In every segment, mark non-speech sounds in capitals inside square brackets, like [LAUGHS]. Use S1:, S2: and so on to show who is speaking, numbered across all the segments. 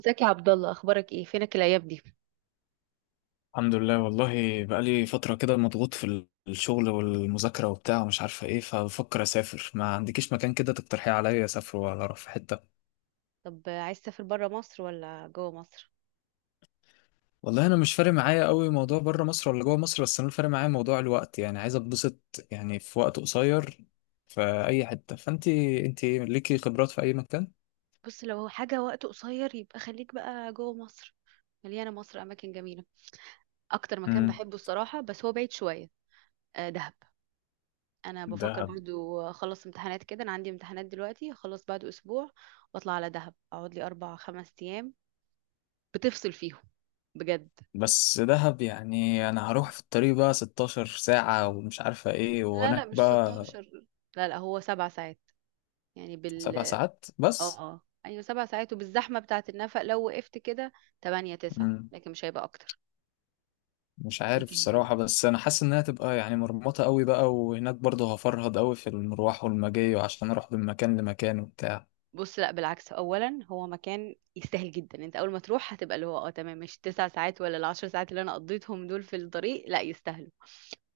S1: ازيك يا عبد الله؟ اخبارك ايه؟ فينك الايام دي؟
S2: الحمد لله. والله بقالي فترة كده مضغوط في الشغل والمذاكرة وبتاع ومش عارفة ايه، فبفكر اسافر. ما عندكيش مكان كده تقترحيه عليا، اسافر ولا اروح في حتة؟
S1: طب عايز تسافر بره مصر ولا جوه مصر؟
S2: والله انا مش فارق معايا قوي موضوع بره مصر ولا جوه مصر، بس انا اللي فارق معايا موضوع الوقت، يعني عايز اتبسط يعني في وقت قصير في اي حتة. فانتي انتي ليكي خبرات في اي مكان.
S1: بص، لو هو حاجه وقت قصير يبقى خليك بقى جوه مصر. مليانه مصر اماكن جميله. اكتر مكان
S2: امم
S1: بحبه الصراحه، بس هو بعيد شويه. آه، دهب. انا بفكر
S2: دهب.
S1: برضو اخلص امتحانات كده. انا عندي امتحانات دلوقتي، اخلص بعد اسبوع واطلع على دهب، اقعد لي 4 5 ايام بتفصل فيهم، بجد.
S2: بس دهب يعني انا هروح في الطريق بقى 16 ساعة ومش عارفة ايه
S1: لا لا،
S2: وهناك
S1: مش
S2: بقى.
S1: 16. لا لا، هو 7 ساعات. يعني بال
S2: 7 ساعات بس؟
S1: اه ايوه، 7 ساعات، وبالزحمه بتاعه النفق لو وقفت كده 8 9، لكن مش هيبقى اكتر.
S2: مش عارف
S1: لكن
S2: الصراحة، بس أنا حاسس إنها تبقى يعني مرمطة قوي بقى، وهناك برضه هفرهد قوي في المروح والمجاي وعشان أروح من مكان لمكان وبتاع.
S1: بص، لا بالعكس، اولا هو مكان يستاهل جدا. انت اول ما تروح هتبقى اللي هو اه تمام. مش ال9 ساعات ولا ال10 ساعات اللي انا قضيتهم دول في الطريق، لا يستاهلوا.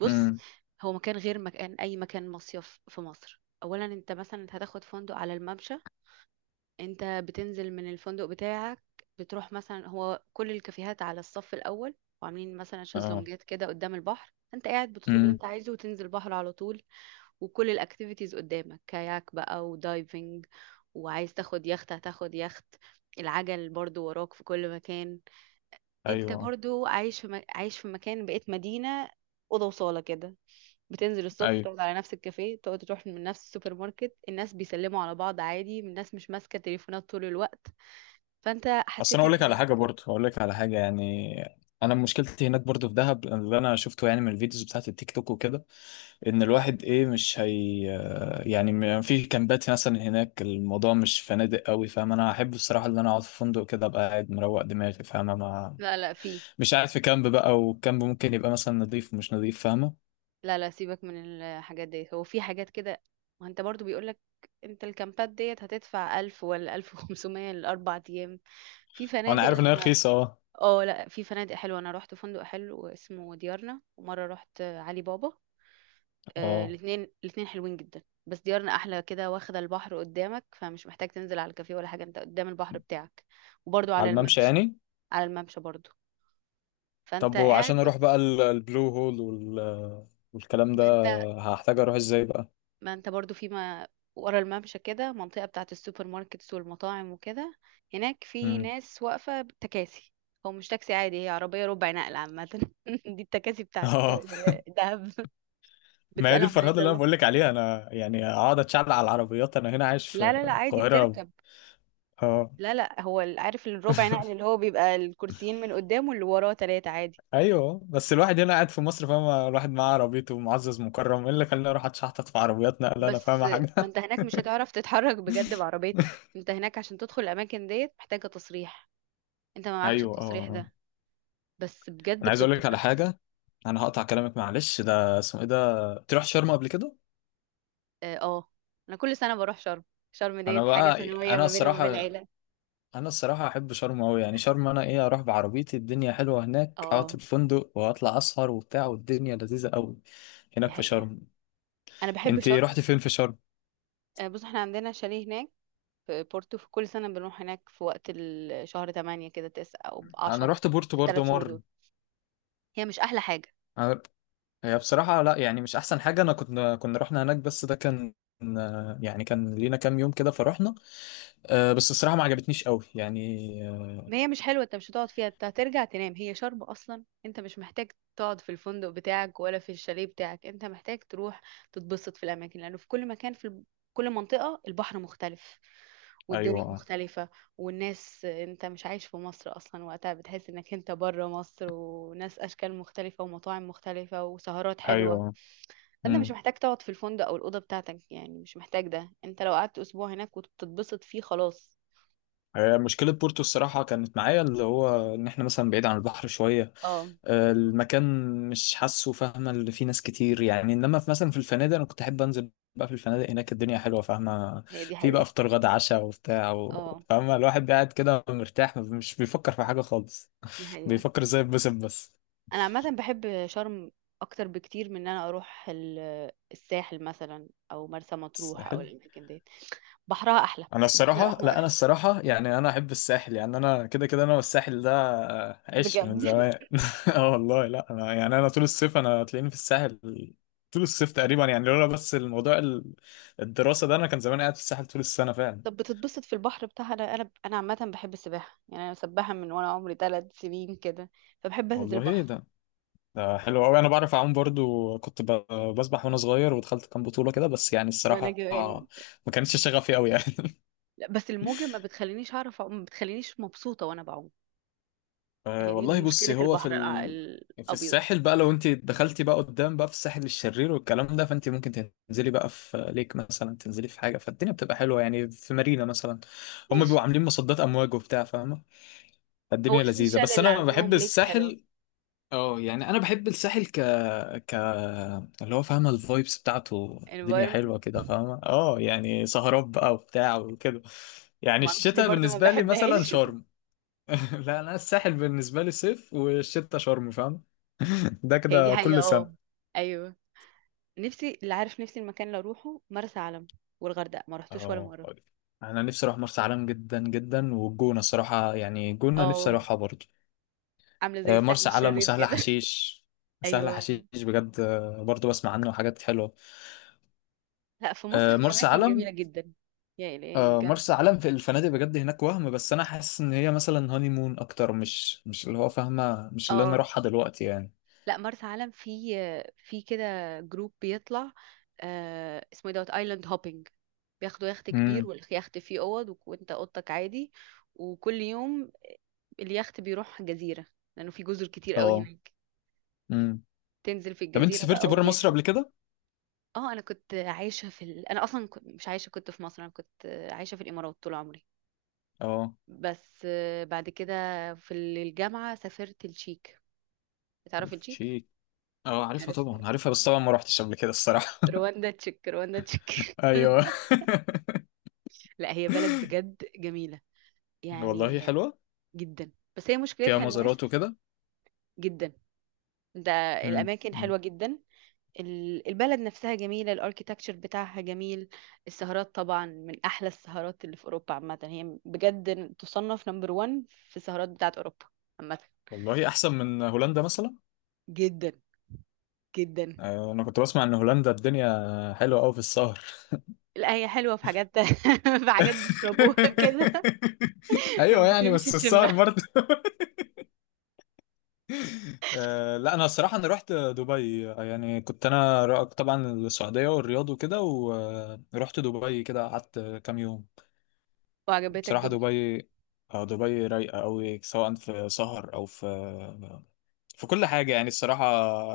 S1: بص،
S2: امم
S1: هو مكان غير مكان. اي مكان مصيف في مصر، اولا انت مثلا هتاخد فندق على الممشى. انت بتنزل من الفندق بتاعك، بتروح مثلا هو كل الكافيهات على الصف الاول، وعاملين مثلا
S2: اه
S1: شезلونجات كده قدام البحر. انت قاعد بتطلب اللي
S2: امم
S1: انت عايزه وتنزل البحر على طول. وكل الاكتيفيتيز قدامك، كاياك بقى ودايفنج. وعايز تاخد يخت هتاخد يخت. العجل برضو وراك في كل مكان. انت
S2: أيوه.
S1: برضو عايش في مكان. بقيت مدينة، اوضه وصاله كده. بتنزل الصبح،
S2: أيوه،
S1: تقعد على نفس الكافيه، تقعد، تروح من نفس السوبر ماركت. الناس بيسلموا على بعض عادي، الناس مش ماسكة تليفونات طول الوقت. فانت
S2: أصل أنا
S1: حسيت
S2: أقول
S1: انك
S2: لك على حاجة، برضه أقول لك على حاجة يعني. أنا مشكلتي هناك برضه في دهب، اللي أنا شفته يعني من الفيديوز بتاعت التيك توك وكده، إن الواحد إيه مش هي آه، يعني في كامبات مثلا هناك الموضوع مش فنادق قوي فاهم. أنا أحب الصراحة إن أنا أقعد في فندق كده، أبقى قاعد مروق دماغي فاهم،
S1: لا لا، في،
S2: مش قاعد في كامب بقى، والكامب ممكن يبقى مثلا نظيف ومش نظيف فاهمة.
S1: لا لا، سيبك من الحاجات ديت، هو في حاجات كده. ما انت برضو بيقولك، انت الكامبات ديت هتدفع 1000 ولا 1500 ل4 ايام. في
S2: أه، انا
S1: فنادق، لا
S2: عارف ان هي
S1: انا.
S2: رخيصة اه.
S1: اه، لا في فنادق حلوه. انا رحت فندق حلو اسمه ديارنا، ومره رحت علي بابا. آه،
S2: اه،
S1: الاثنين الاثنين حلوين جدا، بس ديارنا احلى كده واخده البحر قدامك، فمش محتاج تنزل على الكافيه ولا حاجه، انت قدام البحر بتاعك. وبرضو
S2: على
S1: على
S2: الممشى
S1: الممشى،
S2: يعني.
S1: على الممشى برضو. فانت
S2: طب وعشان
S1: قاعد
S2: اروح بقى
S1: بس.
S2: البلو هول والكلام ده،
S1: ما انت
S2: هحتاج اروح ازاي بقى؟
S1: ما انت برضو في ما ورا الممشى، كده منطقة بتاعة السوبر ماركتس والمطاعم وكده. هناك في
S2: مم.
S1: ناس واقفة تكاسي. هو مش تاكسي عادي، هي عربية ربع نقل عامة [LAUGHS] دي التكاسي
S2: [LAUGHS]
S1: بتاعة
S2: اه.
S1: دهب.
S2: ما هي دي
S1: بتسألهم
S2: الفرهدة
S1: عايزة
S2: اللي انا
S1: اروح.
S2: بقول لك عليها. انا يعني اقعد اتشعل على العربيات؟ انا هنا عايش في
S1: لا لا لا، عادي
S2: القاهرة.
S1: بتركب.
S2: اه.
S1: لا لا، هو عارف الربع نقل
S2: [LAUGHS]
S1: اللي هو بيبقى الكرسيين من قدام، واللي وراه تلاتة عادي.
S2: ايوه، بس الواحد هنا قاعد في مصر فاهمة، الواحد معاه عربيته معزز مكرم، ايه اللي خلاني اروح اتشحطط في عربيات نقل، انا
S1: بس
S2: فاهمة
S1: ما
S2: حاجة؟
S1: انت هناك مش هتعرف تتحرك بجد بعربيتك.
S2: [LAUGHS]
S1: انت هناك عشان تدخل الاماكن ديت محتاجة تصريح، انت ما معكش
S2: ايوه.
S1: التصريح
S2: اه،
S1: ده. بس بجد
S2: انا عايز اقول لك على
S1: بتتبسط.
S2: حاجه، انا هقطع كلامك معلش، ده اسمه ايه، ده تروح شرم قبل كده؟
S1: اه، آه. انا كل سنة بروح شرم، شرم
S2: انا
S1: ديت حاجة
S2: بقى
S1: سنوية
S2: انا
S1: ما بيني وما بين
S2: الصراحه
S1: العيلة.
S2: انا الصراحه احب شرم قوي، يعني شرم انا ايه، اروح بعربيتي، الدنيا حلوه هناك، اقعد في
S1: اه،
S2: الفندق واطلع اسهر وبتاع، والدنيا لذيذه قوي
S1: دي
S2: هناك في
S1: حقيقة.
S2: شرم.
S1: انا بحب
S2: انت
S1: شرم.
S2: رحت فين في شرم؟
S1: آه، بص احنا عندنا شاليه هناك في بورتو. في كل سنة بنروح هناك في وقت شهر 8 كده، 9 او
S2: انا
S1: 10،
S2: رحت بورتو
S1: في الثلاث
S2: برضه
S1: شهور
S2: مره.
S1: دول. هي مش احلى حاجة؟
S2: أنا... هي بصراحه لا، يعني مش احسن حاجه. انا كنا رحنا هناك، بس ده كان يعني كان لينا كام يوم كده فرحنا. أه، بس الصراحه ما عجبتنيش قوي يعني. آه،
S1: ما هي مش حلوة، انت مش هتقعد فيها، انت هترجع تنام. هي شرب اصلا، انت مش محتاج تقعد في الفندق بتاعك ولا في الشاليه بتاعك، انت محتاج تروح تتبسط في الاماكن، لانه في كل مكان في كل منطقة البحر مختلف، والدنيا
S2: ايوه.
S1: مختلفة، والناس. انت مش عايش في مصر اصلا وقتها، بتحس انك انت بره مصر، وناس اشكال مختلفة ومطاعم مختلفة وسهرات حلوة.
S2: ايوه.
S1: فانت مش
S2: مم.
S1: محتاج تقعد في الفندق او الاوضة بتاعتك، يعني مش محتاج ده. انت لو قعدت اسبوع هناك وتتبسط فيه، خلاص.
S2: آه، مشكلة بورتو الصراحة كانت معايا اللي هو إن إحنا مثلا بعيد عن البحر شوية.
S1: اه،
S2: آه، المكان مش حاسه فاهمة اللي فيه ناس كتير يعني، إنما في مثلا في الفنادق أنا كنت أحب أنزل بقى في الفنادق، هناك الدنيا حلوة فاهمة.
S1: هي دي
S2: في بقى
S1: حقيقة.
S2: فطار غدا عشاء وبتاع
S1: اه،
S2: فاهمة الواحد قاعد كده مرتاح مش بيفكر في حاجة خالص،
S1: دي حقيقة.
S2: بيفكر إزاي يتبسط بس.
S1: انا عامه بحب شرم اكتر بكتير من ان انا اروح الساحل مثلا او مرسى مطروح او
S2: حلو.
S1: الاماكن دي. بحرها احلى،
S2: انا
S1: البحر
S2: الصراحه
S1: الاحمر
S2: لا انا
S1: احلى.
S2: الصراحه يعني انا احب الساحل، يعني انا كده كده انا والساحل ده آه، عشق من
S1: بجد
S2: زمان.
S1: [LAUGHS]
S2: [LAUGHS] اه والله، لا انا يعني انا طول الصيف انا تلاقيني في الساحل، طول الصيف تقريبا يعني، لولا بس الموضوع الدراسه ده، انا كان زمان قاعد في الساحل طول السنه فعلا.
S1: طب بتتبسط في البحر بتاعها؟ انا عامه بحب السباحه. يعني انا سباحه من وانا عمري 3 سنين كده، فبحب انزل
S2: والله ايه
S1: بحر.
S2: ده، ده حلو قوي. انا بعرف اعوم برضو، كنت بسبح وانا صغير، ودخلت كام بطوله كده، بس يعني
S1: ما انا
S2: الصراحه
S1: جوان.
S2: ما كانتش شغفي قوي يعني. [LAUGHS]
S1: لا، بس الموجه ما بتخلينيش اعرف أعوم، ما بتخلينيش مبسوطه وانا بعوم.
S2: أه
S1: هي دي
S2: والله بصي،
S1: مشكله البحر
S2: في
S1: الابيض.
S2: الساحل بقى، لو انت دخلتي بقى قدام بقى في الساحل الشرير والكلام ده، فانت ممكن تنزلي بقى في ليك مثلا، تنزلي في حاجه، فالدنيا بتبقى حلوه، يعني في مارينا مثلا، هم بيبقوا
S1: ماشي.
S2: عاملين مصدات امواج وبتاع فاهمه،
S1: هو
S2: فالدنيا لذيذه،
S1: سيشال
S2: بس
S1: اللي
S2: انا بحب
S1: عندهم ليكس حلو.
S2: الساحل. اه يعني انا بحب الساحل ك ك اللي هو فاهمه، الفايبس بتاعته، الدنيا
S1: environment.
S2: حلوه كده فاهمه، اه يعني سهرات بقى وبتاع وكده. يعني
S1: ما اعرفش ليه
S2: الشتاء
S1: برضه ما
S2: بالنسبه لي مثلا
S1: بحبهاش [LAUGHS]
S2: شرم. [LAUGHS] لا، انا الساحل بالنسبه لي صيف، والشتا شرم فاهم. [LAUGHS] ده
S1: هي دي
S2: كده
S1: حقيقة.
S2: كل
S1: اه،
S2: سنه.
S1: ايوه. نفسي اللي عارف، نفسي المكان اللي اروحه مرسى علم. والغردقة ما رحتوش ولا
S2: اه
S1: مرة.
S2: طيب. انا نفسي اروح مرسى علم جدا جدا، والجونه الصراحه، يعني الجونه نفسي
S1: اه،
S2: اروحها برضه.
S1: عاملة زي
S2: آه،
S1: الساحل
S2: مرسى علم
S1: الشرير
S2: وسهل
S1: كده
S2: حشيش.
S1: [LAUGHS]
S2: سهل
S1: ايوه،
S2: حشيش بجد آه، برضه بسمع عنه حاجات حلوه.
S1: لا في مصر
S2: آه،
S1: في
S2: مرسى
S1: اماكن
S2: علم.
S1: جميلة جدا. يا الهي
S2: آه،
S1: بجد.
S2: مرسى علم في الفنادق بجد هناك وهم، بس انا حاسس ان هي مثلا هاني مون اكتر، مش اللي هو فاهمه، مش اللي انا
S1: اه،
S2: اروحها دلوقتي يعني.
S1: لا مرسى علم في، في كده جروب بيطلع. آه اسمه إيه؟ دوت ايلاند هوبينج. بياخدوا يخت كبير،
S2: امم
S1: واليخت فيه اوض وانت اوضتك عادي. وكل يوم اليخت بيروح جزيرة، لانه في جزر كتير قوي
S2: اه
S1: هناك.
S2: امم
S1: تنزل في
S2: طب انت
S1: الجزيرة
S2: سافرتي
S1: بقى
S2: بره مصر
S1: وبيشوا.
S2: قبل كده؟
S1: اه، انا كنت عايشه في انا اصلا كنت مش عايشه، كنت في مصر. انا كنت عايشه في الامارات طول عمري.
S2: اه.
S1: بس آه، بعد كده في الجامعه سافرت التشيك. بتعرف التشيك؟
S2: شيك. اه عارفها
S1: عارف
S2: طبعا، عارفها بس طبعا ما روحتش قبل كده الصراحة.
S1: رواندا تشيك، رواندا تشيك
S2: [LAUGHS] ايوه.
S1: [LAUGHS] لا هي بلد بجد جميله،
S2: [LAUGHS]
S1: يعني
S2: والله حلوة.
S1: جدا. بس هي
S2: فيها
S1: مشكلتها الناس.
S2: مزارات وكده.
S1: جدا ده.
S2: مم.
S1: الاماكن
S2: مم.
S1: حلوه جدا. البلد نفسها جميلة، الاركيتكتشر بتاعها جميل. السهرات طبعا من أحلى السهرات اللي في أوروبا عامة، هي بجد تصنف نمبر ون في السهرات بتاعت أوروبا عامة.
S2: والله احسن من هولندا مثلا.
S1: جدا جدا.
S2: آه، انا كنت بسمع ان هولندا الدنيا حلوة قوي في السهر.
S1: لا هي حلوة في حاجات [LAUGHS] في حاجات بيشربوها كده
S2: [LAUGHS]
S1: [LAUGHS]
S2: ايوه، يعني
S1: بتمشي
S2: بس السهر
S1: تشمها.
S2: برضه. [LAUGHS] آه، لا، انا الصراحه انا رحت دبي. آه، يعني كنت انا طبعا السعوديه والرياض وكده، ورحت دبي كده قعدت كام يوم.
S1: وعجبتك
S2: بصراحة
S1: دبي؟
S2: دبي، آه، دبي رايقة أوي، سواء في سهر أو في في كل حاجة يعني الصراحة،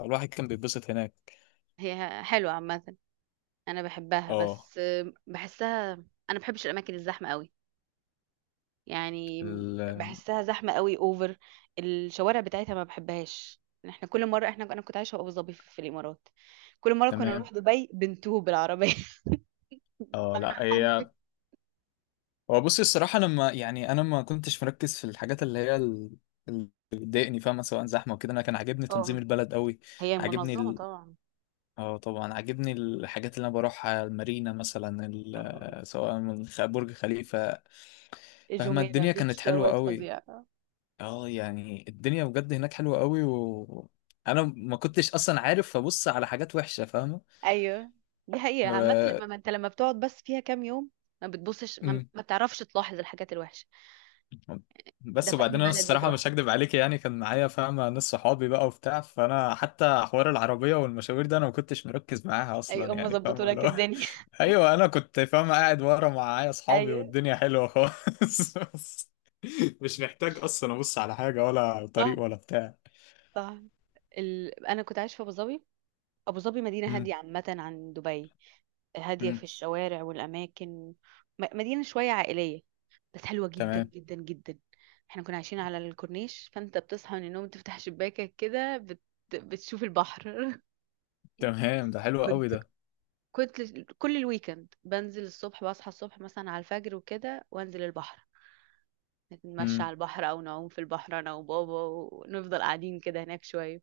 S2: الواحد كان بيتبسط هناك.
S1: هي حلوة عامة، أنا بحبها،
S2: اه
S1: بس بحسها، أنا بحبش الأماكن الزحمة قوي. يعني
S2: ال...
S1: بحسها زحمة قوي، اوفر. الشوارع بتاعتها ما بحبهاش. احنا كل مرة احنا، انا كنت عايشة في ابو ظبي، في الامارات، كل مرة كنا
S2: تمام.
S1: نروح دبي بنتوه بالعربية [LAUGHS]
S2: اه
S1: بمعنى
S2: لا
S1: حرفي.
S2: هي، هو بصي الصراحة، أنا ما يعني أنا ما كنتش مركز في الحاجات اللي هي اللي بتضايقني فاهمة، سواء زحمة وكده. أنا كان عاجبني تنظيم
S1: اه،
S2: البلد أوي،
S1: هي
S2: عاجبني
S1: منظمة طبعا.
S2: اه طبعا عاجبني الحاجات اللي أنا بروحها، المارينا مثلا سواء من برج خليفة، فاهمة
S1: جميرة
S2: الدنيا
S1: بيتش
S2: كانت حلوة
S1: دوت
S2: أوي.
S1: فظيع.
S2: اه يعني الدنيا بجد هناك حلوة قوي، و انا ما كنتش اصلا عارف، فبص على حاجات وحشة فاهمة.
S1: ايوه، دي حقيقة عامة.
S2: و-
S1: لما ما انت لما بتقعد بس فيها كام يوم، ما بتبصش،
S2: مم.
S1: ما بتعرفش تلاحظ الحاجات الوحشة. ده
S2: بس
S1: في اي
S2: وبعدين انا
S1: بلد
S2: الصراحة
S1: بتروح،
S2: مش هكدب عليك، يعني كان معايا فاهمة ناس، صحابي بقى وبتاع، فانا حتى حوار العربية والمشاوير ده انا ما كنتش مركز معاها
S1: اي
S2: اصلا
S1: ام
S2: يعني
S1: ظبطوا
S2: فاهمة اللي
S1: لك
S2: هو
S1: الدنيا
S2: [LAUGHS] ايوه، انا كنت فاهمة قاعد ورا معايا
S1: [LAUGHS]
S2: اصحابي،
S1: ايوه،
S2: والدنيا حلوة خالص. [LAUGHS] بس مش محتاج اصلا ابص على حاجة ولا
S1: صح
S2: طريق ولا بتاع.
S1: صح. انا كنت عايشه في ابو ظبي. أبو ظبي مدينة
S2: مم.
S1: هادية عامة عن دبي، هادية
S2: مم.
S1: في الشوارع والأماكن. مدينة شوية عائلية، بس حلوة جدا
S2: تمام.
S1: جدا جدا. احنا كنا عايشين على الكورنيش، فانت بتصحى من النوم تفتح شباكك كده بتشوف البحر
S2: تمام، ده
S1: [LAUGHS]
S2: حلو قوي.
S1: كنت كنت كل الويكند بنزل الصبح، بصحى الصبح مثلا على الفجر وكده، وانزل البحر، نتمشى
S2: ده
S1: على البحر او نعوم في البحر انا وبابا، ونفضل قاعدين كده هناك شوية.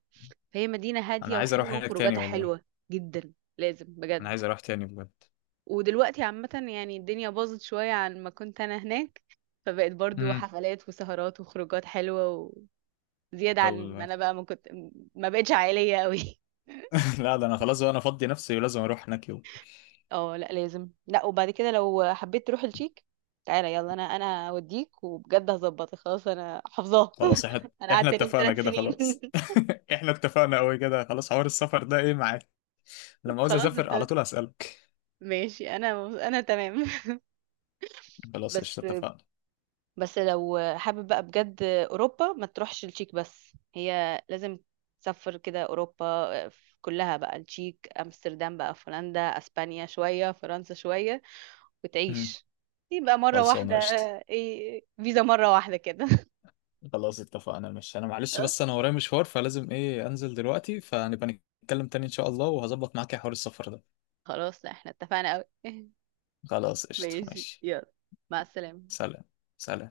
S1: فهي مدينة
S2: انا
S1: هادية
S2: عايز اروح
S1: وحلوة
S2: هناك تاني
S1: وخروجاتها
S2: والله.
S1: حلوة جدا. لازم
S2: انا
S1: بجد.
S2: عايز اروح تاني بجد.
S1: ودلوقتي عامة يعني الدنيا باظت شوية عن ما كنت أنا هناك، فبقت برضو
S2: امم.
S1: حفلات وسهرات وخروجات حلوة، وزيادة عن ما
S2: طب.
S1: أنا بقى ما كنت. ما بقتش عائلية قوي
S2: [LAUGHS] لا، ده انا خلاص بقى انا فضي نفسي، ولازم اروح هناك يوم.
S1: [LAUGHS] اه، لا لازم. لا، وبعد كده لو حبيت تروح الشيك، تعالى يلا، انا اوديك، وبجد هظبطك خلاص، انا حافظاها
S2: خلاص احنا
S1: [LAUGHS] أنا
S2: احنا
S1: قعدت هناك
S2: اتفقنا
S1: ثلاث
S2: كده
S1: سنين
S2: خلاص.
S1: [LAUGHS]
S2: [LAUGHS] احنا اتفقنا قوي كده خلاص، حوار السفر ده ايه معاك، لما عاوز
S1: خلاص
S2: اسافر على
S1: أنت،
S2: طول اسالك.
S1: ماشي. أنا تمام [LAUGHS]
S2: خلاص
S1: بس
S2: قشطه اتفقنا.
S1: بس لو حابب بقى بجد اوروبا، ما تروحش التشيك بس، هي لازم تسافر كده اوروبا كلها بقى، التشيك، امستردام بقى في هولندا، اسبانيا شويه، فرنسا شويه،
S2: امم.
S1: وتعيش، يبقى مره واحده.
S2: خلصانه قشطه.
S1: ايه؟ فيزا مره واحده كده
S2: خلاص اتفقنا، مش انا معلش، بس انا
S1: [LAUGHS]
S2: ورايا مشوار، فلازم ايه انزل دلوقتي، فنبقى نتكلم تاني ان شاء الله، وهظبط معاك يا حوار السفر ده.
S1: خلاص، لا احنا اتفقنا قوي [LAUGHS]
S2: خلاص قشطه
S1: ماشي
S2: ماشي.
S1: يلا، مع السلامه.
S2: سلام. سلام.